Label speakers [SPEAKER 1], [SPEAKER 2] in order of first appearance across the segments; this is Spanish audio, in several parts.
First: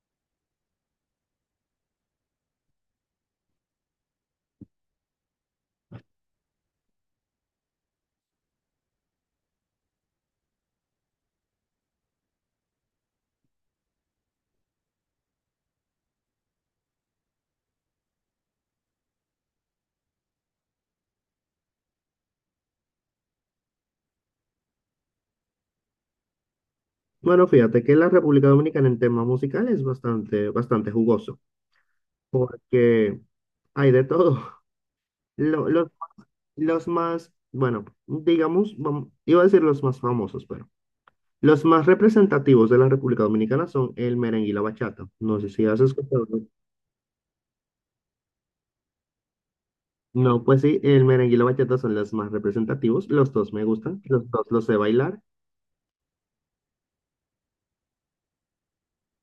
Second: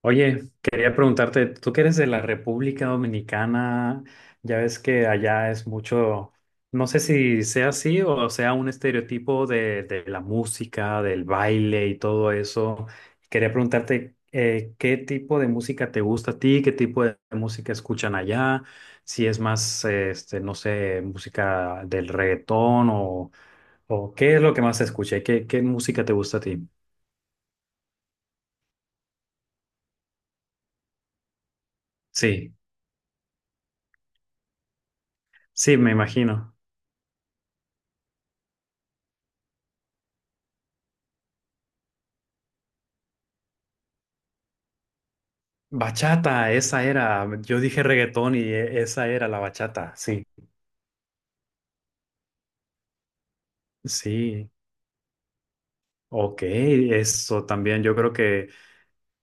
[SPEAKER 1] Oye, quería preguntarte, tú que eres de la República Dominicana, ya ves que allá es mucho, no sé si sea así o sea un estereotipo de la música, del baile y todo eso. Quería preguntarte, ¿qué tipo de música te gusta a ti? ¿Qué tipo de música escuchan allá? Si es más, no sé, música del reggaetón o qué es lo que más se escucha y qué música te gusta a ti.
[SPEAKER 2] Bueno, fíjate que la República Dominicana en temas musicales es bastante jugoso,
[SPEAKER 1] Sí,
[SPEAKER 2] porque hay de todo. Lo-
[SPEAKER 1] sí,
[SPEAKER 2] los,
[SPEAKER 1] me imagino.
[SPEAKER 2] los más, bueno, digamos, iba a decir los más famosos, pero los más representativos de la República Dominicana son el merengue y la bachata. No sé si has escuchado. No.
[SPEAKER 1] Bachata, esa era. Yo dije reggaetón y esa era la bachata, sí.
[SPEAKER 2] No, pues sí, el merengue y la bachata son los más representativos. Los dos me gustan, los dos
[SPEAKER 1] Sí,
[SPEAKER 2] los sé bailar.
[SPEAKER 1] ok, eso también. Yo creo que,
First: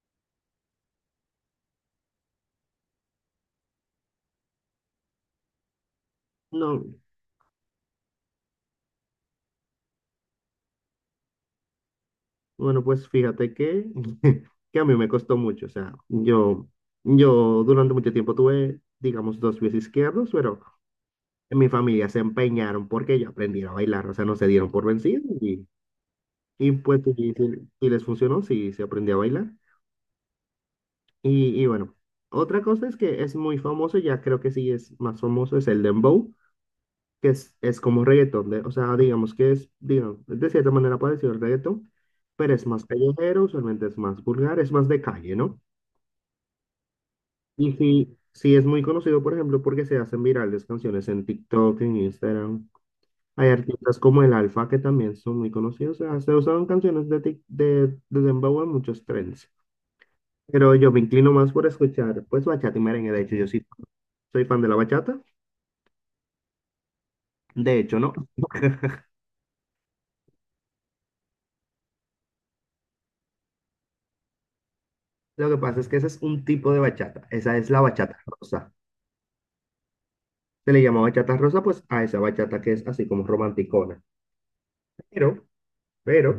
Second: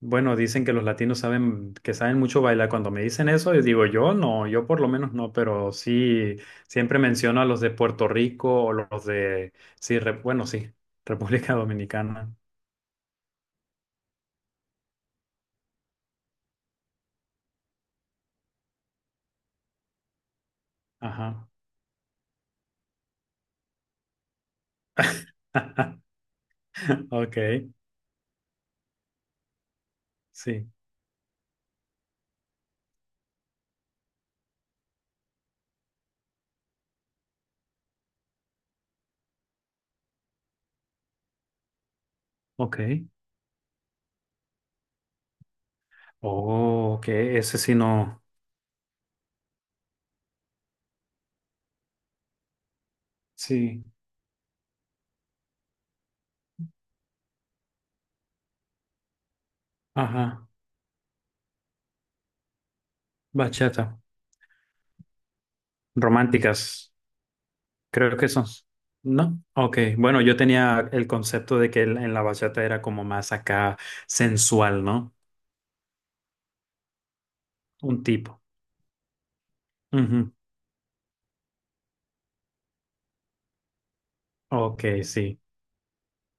[SPEAKER 1] bueno, dicen que los latinos saben, que saben mucho bailar. Cuando me dicen eso, yo digo, yo no, yo por lo menos no, pero sí,
[SPEAKER 2] No.
[SPEAKER 1] siempre menciono a los de Puerto Rico o sí, bueno, sí, República Dominicana.
[SPEAKER 2] Bueno, pues fíjate que, que a mí me costó mucho. O sea, yo durante mucho tiempo tuve, digamos, dos pies izquierdos, pero
[SPEAKER 1] Ajá.
[SPEAKER 2] en mi familia se empeñaron porque yo aprendiera a bailar. O sea, no se dieron por vencidos y pues sí, sí-
[SPEAKER 1] Ok,
[SPEAKER 2] sí les funcionó, sí se aprendió a bailar.
[SPEAKER 1] sí,
[SPEAKER 2] Y bueno, otra cosa es que es muy famoso, ya creo que sí es más famoso, es el dembow, que es como reggaetón. O sea, digamos que es, digamos, de cierta manera parecido al reggaetón, pero es
[SPEAKER 1] ok.
[SPEAKER 2] más callejero, usualmente es más vulgar, es más de calle, ¿no?
[SPEAKER 1] Oh, ok, ese
[SPEAKER 2] Y
[SPEAKER 1] sí
[SPEAKER 2] sí,
[SPEAKER 1] no.
[SPEAKER 2] sí es muy conocido, por ejemplo, porque se hacen virales canciones en TikTok, en Instagram. Hay
[SPEAKER 1] Sí,
[SPEAKER 2] artistas como el Alfa que también son muy conocidos. O sea, se usan canciones de Dembow en muchos trends.
[SPEAKER 1] ajá,
[SPEAKER 2] Pero yo me inclino más por escuchar, pues, bachata y merengue. De hecho, yo sí
[SPEAKER 1] bachata.
[SPEAKER 2] soy fan de la bachata.
[SPEAKER 1] Románticas,
[SPEAKER 2] De hecho, no.
[SPEAKER 1] creo que son. ¿No? Ok, bueno, yo tenía el concepto de que en la bachata era como más acá sensual, ¿no?
[SPEAKER 2] Lo que pasa es que ese es un tipo de bachata. Esa es la
[SPEAKER 1] Un
[SPEAKER 2] bachata
[SPEAKER 1] tipo.
[SPEAKER 2] rosa.
[SPEAKER 1] Ujú.
[SPEAKER 2] Se le llama bachata rosa, pues, a esa bachata que es así como romanticona.
[SPEAKER 1] Ok, sí,
[SPEAKER 2] Pero, pero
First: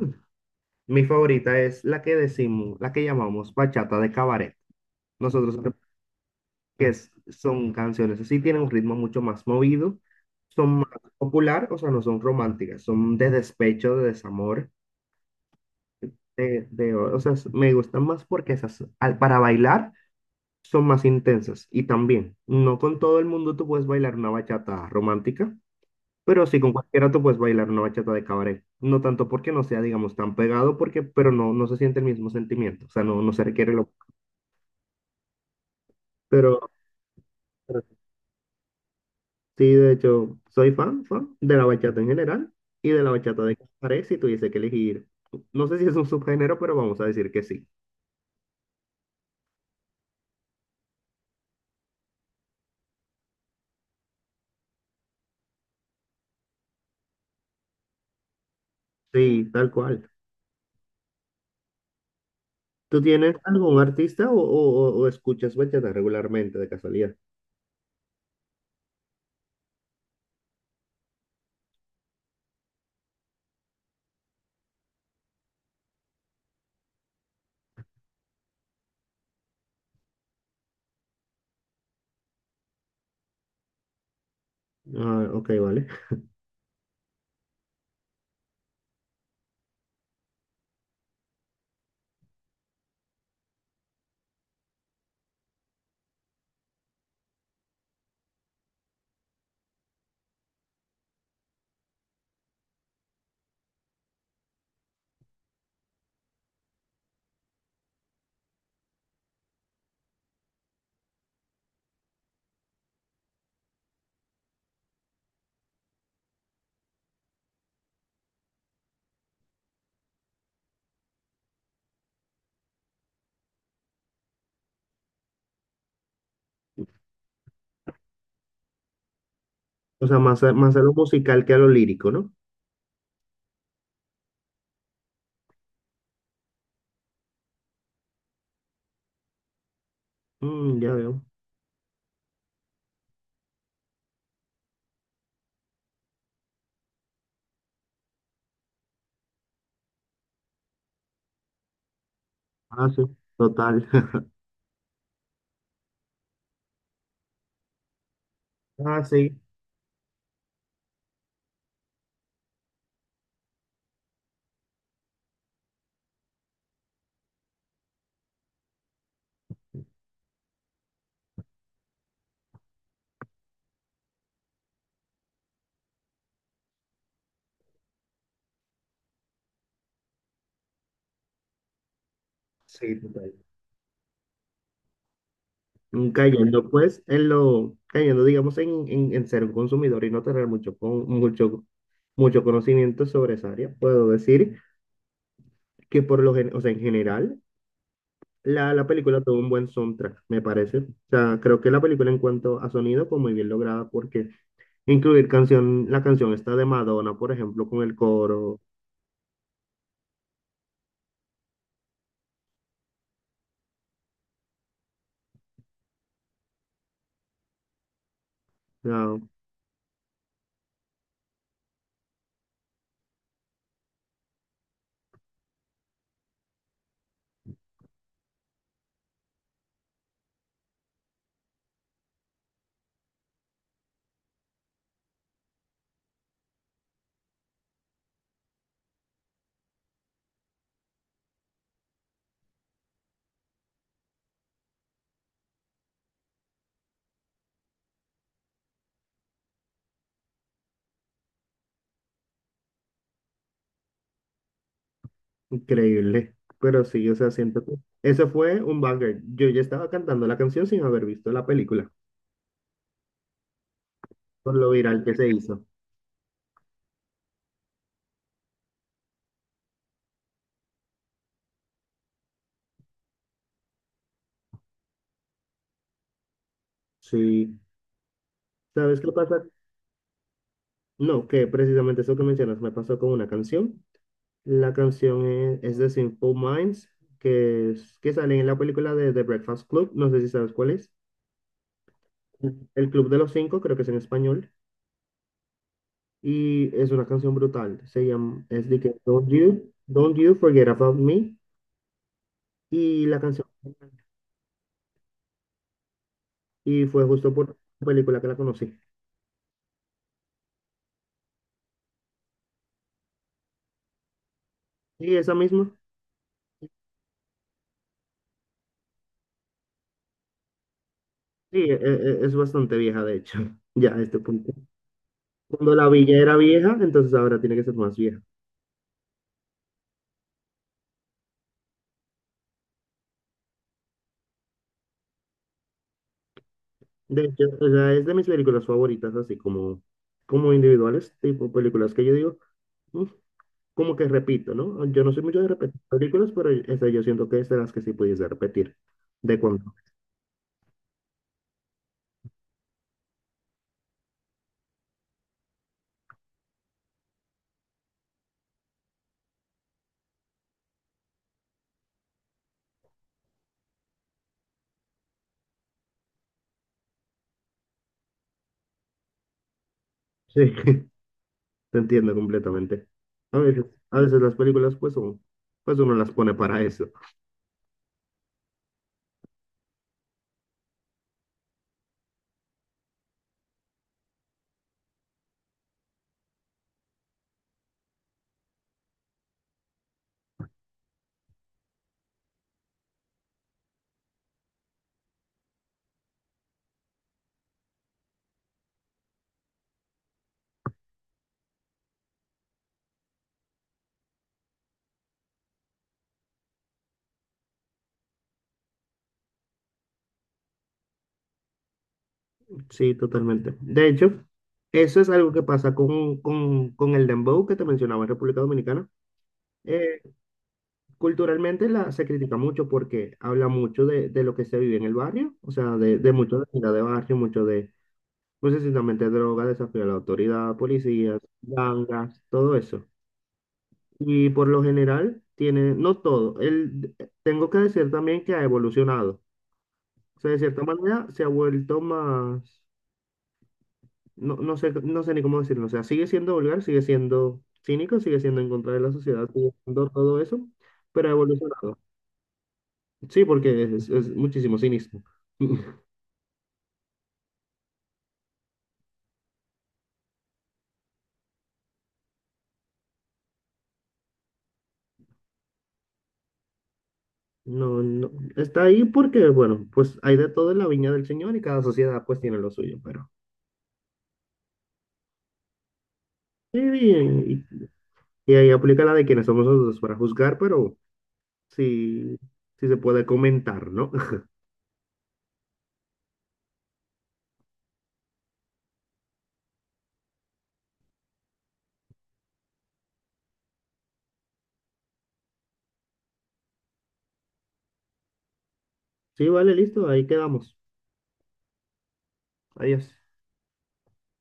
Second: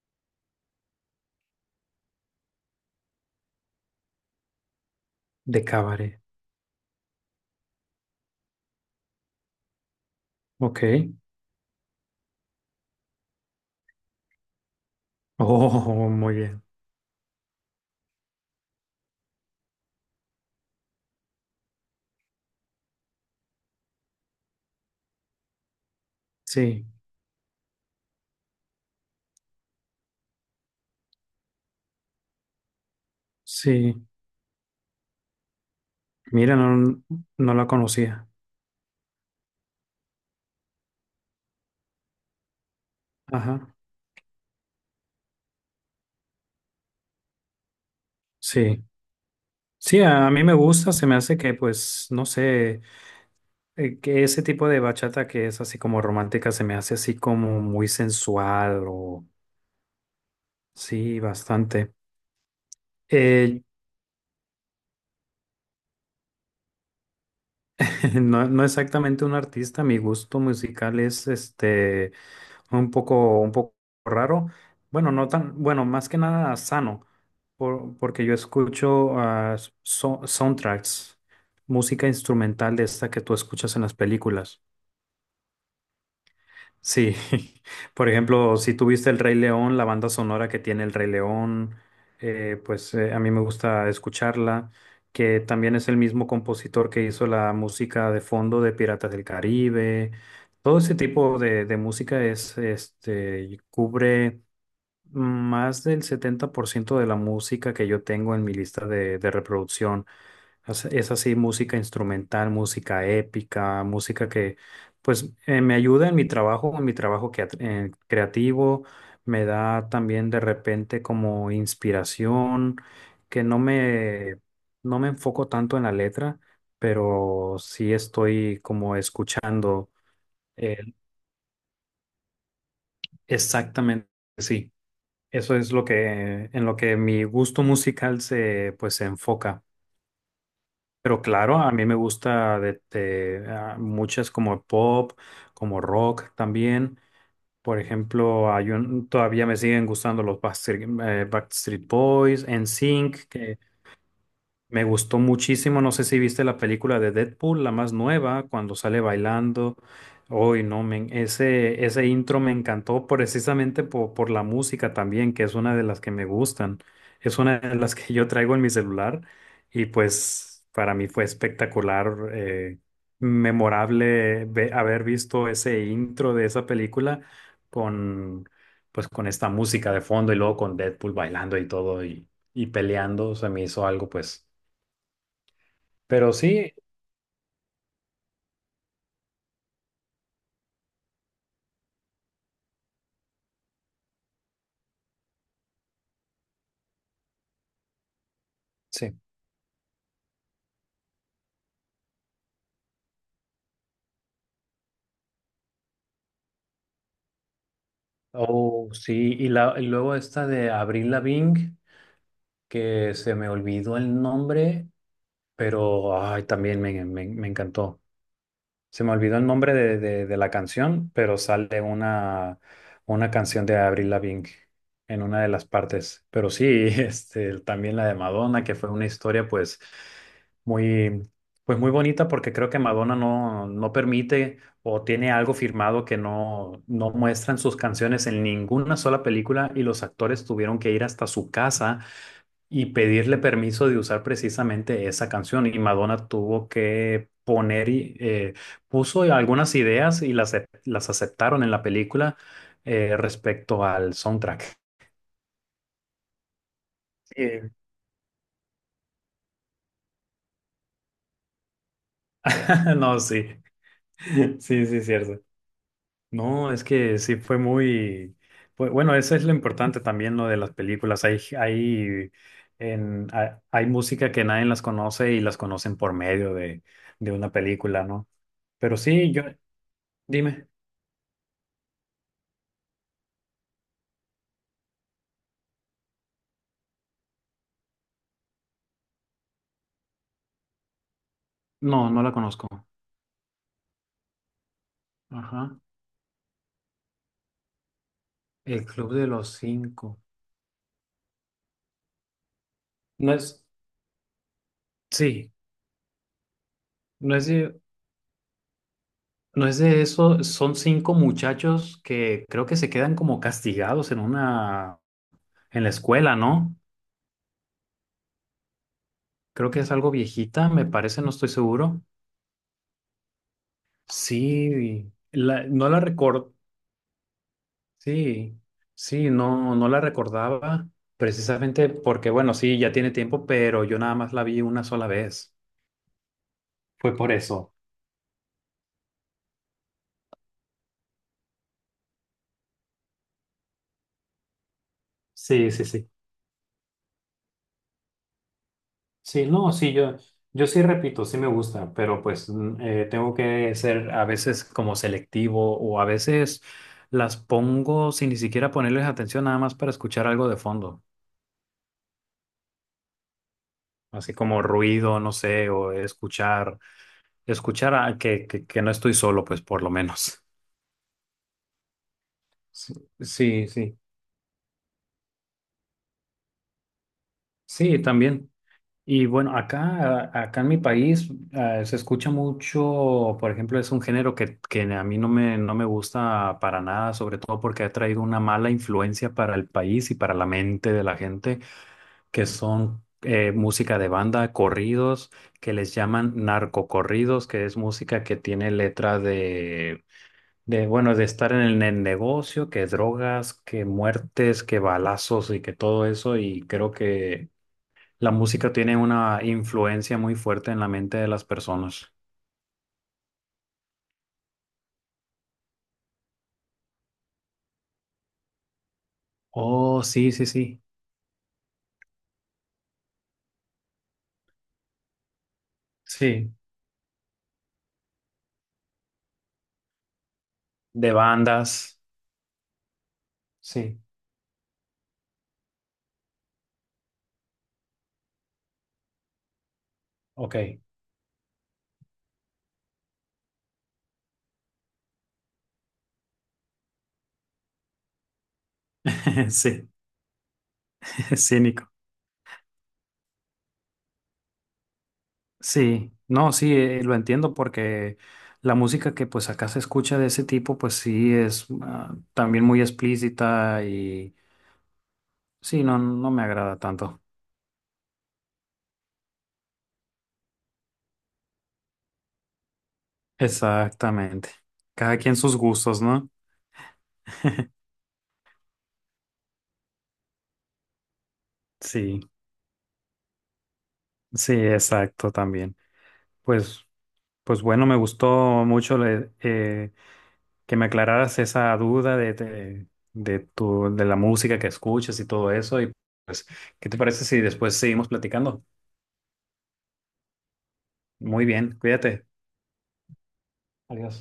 [SPEAKER 2] mi favorita es la que decimos, la que llamamos bachata de cabaret. Nosotros
[SPEAKER 1] de
[SPEAKER 2] Cre-
[SPEAKER 1] cabaret.
[SPEAKER 2] Son canciones así, tienen un ritmo mucho más movido, son
[SPEAKER 1] Ok.
[SPEAKER 2] más popular, o sea, no son románticas, son de despecho, de desamor,
[SPEAKER 1] Oh, muy bien.
[SPEAKER 2] o sea, me gustan más porque esas, para bailar son más intensas. Y también, no con todo el mundo tú puedes bailar una bachata romántica, pero sí con
[SPEAKER 1] Sí,
[SPEAKER 2] cualquiera tú puedes bailar una bachata de cabaret. No tanto porque no sea, digamos, tan pegado, porque, pero no, no se siente el mismo sentimiento, o sea, no, no se requiere lo...
[SPEAKER 1] sí. Mira,
[SPEAKER 2] Pero,
[SPEAKER 1] no, no la conocía.
[SPEAKER 2] sí, de hecho, soy fan de la bachata en general y de la bachata de
[SPEAKER 1] Ajá.
[SPEAKER 2] Cabaret si tuviese que elegir. No sé si es un subgénero, pero vamos a decir que sí.
[SPEAKER 1] Sí. Sí, a mí me gusta, se me hace que, pues, no sé, que ese tipo de bachata que es así como romántica se me hace así como muy sensual o
[SPEAKER 2] Sí, tal cual.
[SPEAKER 1] sí, bastante.
[SPEAKER 2] ¿Tú tienes
[SPEAKER 1] Eh,
[SPEAKER 2] algún artista o, o escuchas bachata regularmente, de casualidad?
[SPEAKER 1] no, no exactamente un artista, mi gusto musical es este un poco raro. Bueno, no tan, bueno, más que nada sano, porque yo escucho soundtracks, música instrumental de esta que tú escuchas en las películas.
[SPEAKER 2] Ah, ok, vale.
[SPEAKER 1] Sí, por ejemplo, si tuviste El Rey León, la banda sonora que tiene El Rey León, a mí me gusta escucharla, que también es el mismo compositor que hizo la música de fondo de Piratas del Caribe. Todo ese tipo de música es, este, y cubre más del 70% de la música que yo tengo en mi lista de reproducción. Es así, música instrumental, música épica, música que me ayuda en mi trabajo que, creativo, me da también de repente como inspiración, que no me, no me enfoco tanto en la letra, pero sí estoy como escuchando
[SPEAKER 2] O sea, más
[SPEAKER 1] eh,
[SPEAKER 2] a lo musical que a lo lírico, ¿no?
[SPEAKER 1] exactamente, sí, eso es lo que, en lo que mi gusto musical se pues se enfoca.
[SPEAKER 2] Mm, ya veo.
[SPEAKER 1] Pero claro, a mí me gusta muchas como pop, como rock también. Por ejemplo, todavía me siguen gustando los Backstreet, Backstreet Boys,
[SPEAKER 2] Ah, sí,
[SPEAKER 1] NSYNC, que
[SPEAKER 2] total.
[SPEAKER 1] me gustó muchísimo, no sé si viste la película de Deadpool, la más nueva, cuando sale
[SPEAKER 2] Ah, sí,
[SPEAKER 1] bailando. Hoy no, men, ese intro me encantó precisamente por la música también, que es una de las que me gustan. Es una de las que yo traigo en mi celular y pues para mí fue espectacular, memorable haber visto ese intro de esa película con, pues, con esta música de fondo y luego con Deadpool bailando y todo y
[SPEAKER 2] sí, total.
[SPEAKER 1] peleando. Se me hizo algo pues
[SPEAKER 2] Mm,
[SPEAKER 1] pero
[SPEAKER 2] cayendo
[SPEAKER 1] sí,
[SPEAKER 2] pues en cayendo digamos en, en ser un consumidor y no tener mucho conocimiento sobre esa área, puedo decir que por o sea, en general la
[SPEAKER 1] sí.
[SPEAKER 2] película tuvo un buen soundtrack, me parece. O sea, creo que la película en cuanto a sonido fue muy bien lograda porque incluir la canción esta de Madonna, por ejemplo, con el coro,
[SPEAKER 1] Oh, sí. Y luego esta de Avril Lavigne, que se me olvidó el nombre, pero ay, también me encantó. Se me
[SPEAKER 2] ah,
[SPEAKER 1] olvidó el nombre de la canción, pero sale una canción de Avril Lavigne en una de las partes. Pero sí, este, también la de Madonna, que fue una historia muy, pues muy bonita porque creo que Madonna no, no permite o tiene algo firmado que no, no muestran sus canciones en ninguna sola película y los actores tuvieron que ir hasta su casa y pedirle permiso de usar precisamente esa canción. Y Madonna tuvo que poner puso algunas ideas y las aceptaron en la película respecto al soundtrack.
[SPEAKER 2] increíble. Pero sí, o sea, siento
[SPEAKER 1] Eh,
[SPEAKER 2] que eso fue un banger. Yo ya estaba cantando la canción sin haber visto la película
[SPEAKER 1] No, sí,
[SPEAKER 2] por lo
[SPEAKER 1] sí, sí,
[SPEAKER 2] viral que se
[SPEAKER 1] cierto.
[SPEAKER 2] hizo.
[SPEAKER 1] No, es que sí fue muy, bueno, eso es lo importante también, lo de las películas. Hay música que nadie las conoce y las conocen por medio de una
[SPEAKER 2] Sí,
[SPEAKER 1] película, ¿no? Pero
[SPEAKER 2] ¿sabes qué
[SPEAKER 1] sí,
[SPEAKER 2] pasa?
[SPEAKER 1] yo, dime.
[SPEAKER 2] No, que precisamente eso que mencionas me pasó con una canción. La canción es de Simple Minds, que sale en la película de The Breakfast Club, no sé si sabes cuál es.
[SPEAKER 1] No, no la
[SPEAKER 2] Ujú.
[SPEAKER 1] conozco.
[SPEAKER 2] El Club de los Cinco, creo que es en español,
[SPEAKER 1] Ajá.
[SPEAKER 2] y es una canción brutal. Se llama, es de
[SPEAKER 1] El
[SPEAKER 2] que
[SPEAKER 1] Club de
[SPEAKER 2] Don't
[SPEAKER 1] los
[SPEAKER 2] You, Don't
[SPEAKER 1] Cinco.
[SPEAKER 2] You Forget About Me, y la
[SPEAKER 1] No
[SPEAKER 2] canción,
[SPEAKER 1] es, sí,
[SPEAKER 2] y fue justo
[SPEAKER 1] no es
[SPEAKER 2] por
[SPEAKER 1] de,
[SPEAKER 2] la película que la conocí.
[SPEAKER 1] no es de eso. Son cinco muchachos que creo que se quedan como castigados en una,
[SPEAKER 2] Y esa misma,
[SPEAKER 1] en la escuela, ¿no? Creo que es algo viejita, me parece, no estoy
[SPEAKER 2] sí,
[SPEAKER 1] seguro.
[SPEAKER 2] es bastante vieja, de hecho, ya a este punto.
[SPEAKER 1] Sí,
[SPEAKER 2] Cuando la
[SPEAKER 1] no la
[SPEAKER 2] villa era
[SPEAKER 1] recuerdo.
[SPEAKER 2] vieja, entonces ahora tiene que ser más vieja.
[SPEAKER 1] Sí, sí, no, no la recordaba precisamente porque, bueno, sí, ya tiene tiempo, pero yo nada más la vi una sola vez. Fue
[SPEAKER 2] De
[SPEAKER 1] por
[SPEAKER 2] hecho, o
[SPEAKER 1] eso.
[SPEAKER 2] sea, es de mis películas favoritas, así como, como individuales, tipo películas que yo digo, "Mm", como que repito, ¿no? Yo no soy mucho de
[SPEAKER 1] Sí,
[SPEAKER 2] repetir
[SPEAKER 1] sí, sí.
[SPEAKER 2] películas, pero esa yo siento que es de las que sí pudiese repetir. De
[SPEAKER 1] Sí,
[SPEAKER 2] cuando.
[SPEAKER 1] no, sí, yo sí repito, sí me gusta, pero pues tengo que ser a veces como selectivo o a veces las pongo sin ni siquiera ponerles atención nada más para escuchar algo de fondo, así como ruido, no sé, escuchar que no estoy solo, pues por lo
[SPEAKER 2] Sí,
[SPEAKER 1] menos.
[SPEAKER 2] te entiendo completamente.
[SPEAKER 1] Sí,
[SPEAKER 2] A veces,
[SPEAKER 1] sí, sí,
[SPEAKER 2] a veces las películas, pues, son, pues uno las pone para eso.
[SPEAKER 1] sí, también. Y bueno, acá en mi país se escucha mucho, por ejemplo, es un género que a mí no me gusta para nada, sobre todo porque ha traído una mala influencia para el país y para la mente de la gente, que son música de banda, corridos, que les llaman narcocorridos, que es música que tiene letra de bueno, de estar en el, en negocio, que drogas, que muertes, que balazos y que todo eso, y creo que... La música tiene una influencia muy fuerte en la mente de las personas.
[SPEAKER 2] Sí, totalmente. De hecho, eso es algo que pasa con el dembow que te mencionaba en República Dominicana. Eh,
[SPEAKER 1] Oh, sí, sí, sí.
[SPEAKER 2] Culturalmente se critica mucho porque habla mucho de lo que se vive en el barrio, o sea, de mucho de
[SPEAKER 1] Sí.
[SPEAKER 2] vida de barrio, mucho de, no sé si también de droga, desafío a la autoridad,
[SPEAKER 1] De
[SPEAKER 2] policías,
[SPEAKER 1] bandas.
[SPEAKER 2] gangas, todo eso.
[SPEAKER 1] Sí.
[SPEAKER 2] Y por lo general tiene, no todo, tengo que decir también que ha evolucionado. O sea, de cierta
[SPEAKER 1] Ok.
[SPEAKER 2] manera se ha vuelto más, no, no sé, no sé ni cómo decirlo, o sea, sigue siendo vulgar, sigue siendo cínico, sigue siendo en contra de la sociedad, sigue
[SPEAKER 1] Sí,
[SPEAKER 2] siendo todo eso, pero ha evolucionado.
[SPEAKER 1] cínico.
[SPEAKER 2] Sí, porque es muchísimo cinismo.
[SPEAKER 1] Sí. No, sí, lo entiendo porque la música que pues acá se escucha de ese tipo, pues sí es también muy explícita y sí, no, no me agrada tanto.
[SPEAKER 2] No, no, está ahí porque, bueno, pues hay de todo en la viña del Señor y cada sociedad pues tiene lo suyo, pero...
[SPEAKER 1] Exactamente. Cada quien sus gustos, ¿no?
[SPEAKER 2] Sí, bien, y ahí aplica la de quienes somos nosotros para juzgar, pero sí,
[SPEAKER 1] Sí,
[SPEAKER 2] sí se puede comentar, ¿no?
[SPEAKER 1] sí, exacto también. Pues. Pues bueno, me gustó mucho le- que me aclararas esa duda de tu, de la música que escuchas y todo eso. Y pues, ¿qué te parece si después seguimos platicando?
[SPEAKER 2] Sí, vale, listo, ahí quedamos.
[SPEAKER 1] Muy bien, cuídate.
[SPEAKER 2] Adiós.
[SPEAKER 1] Adiós.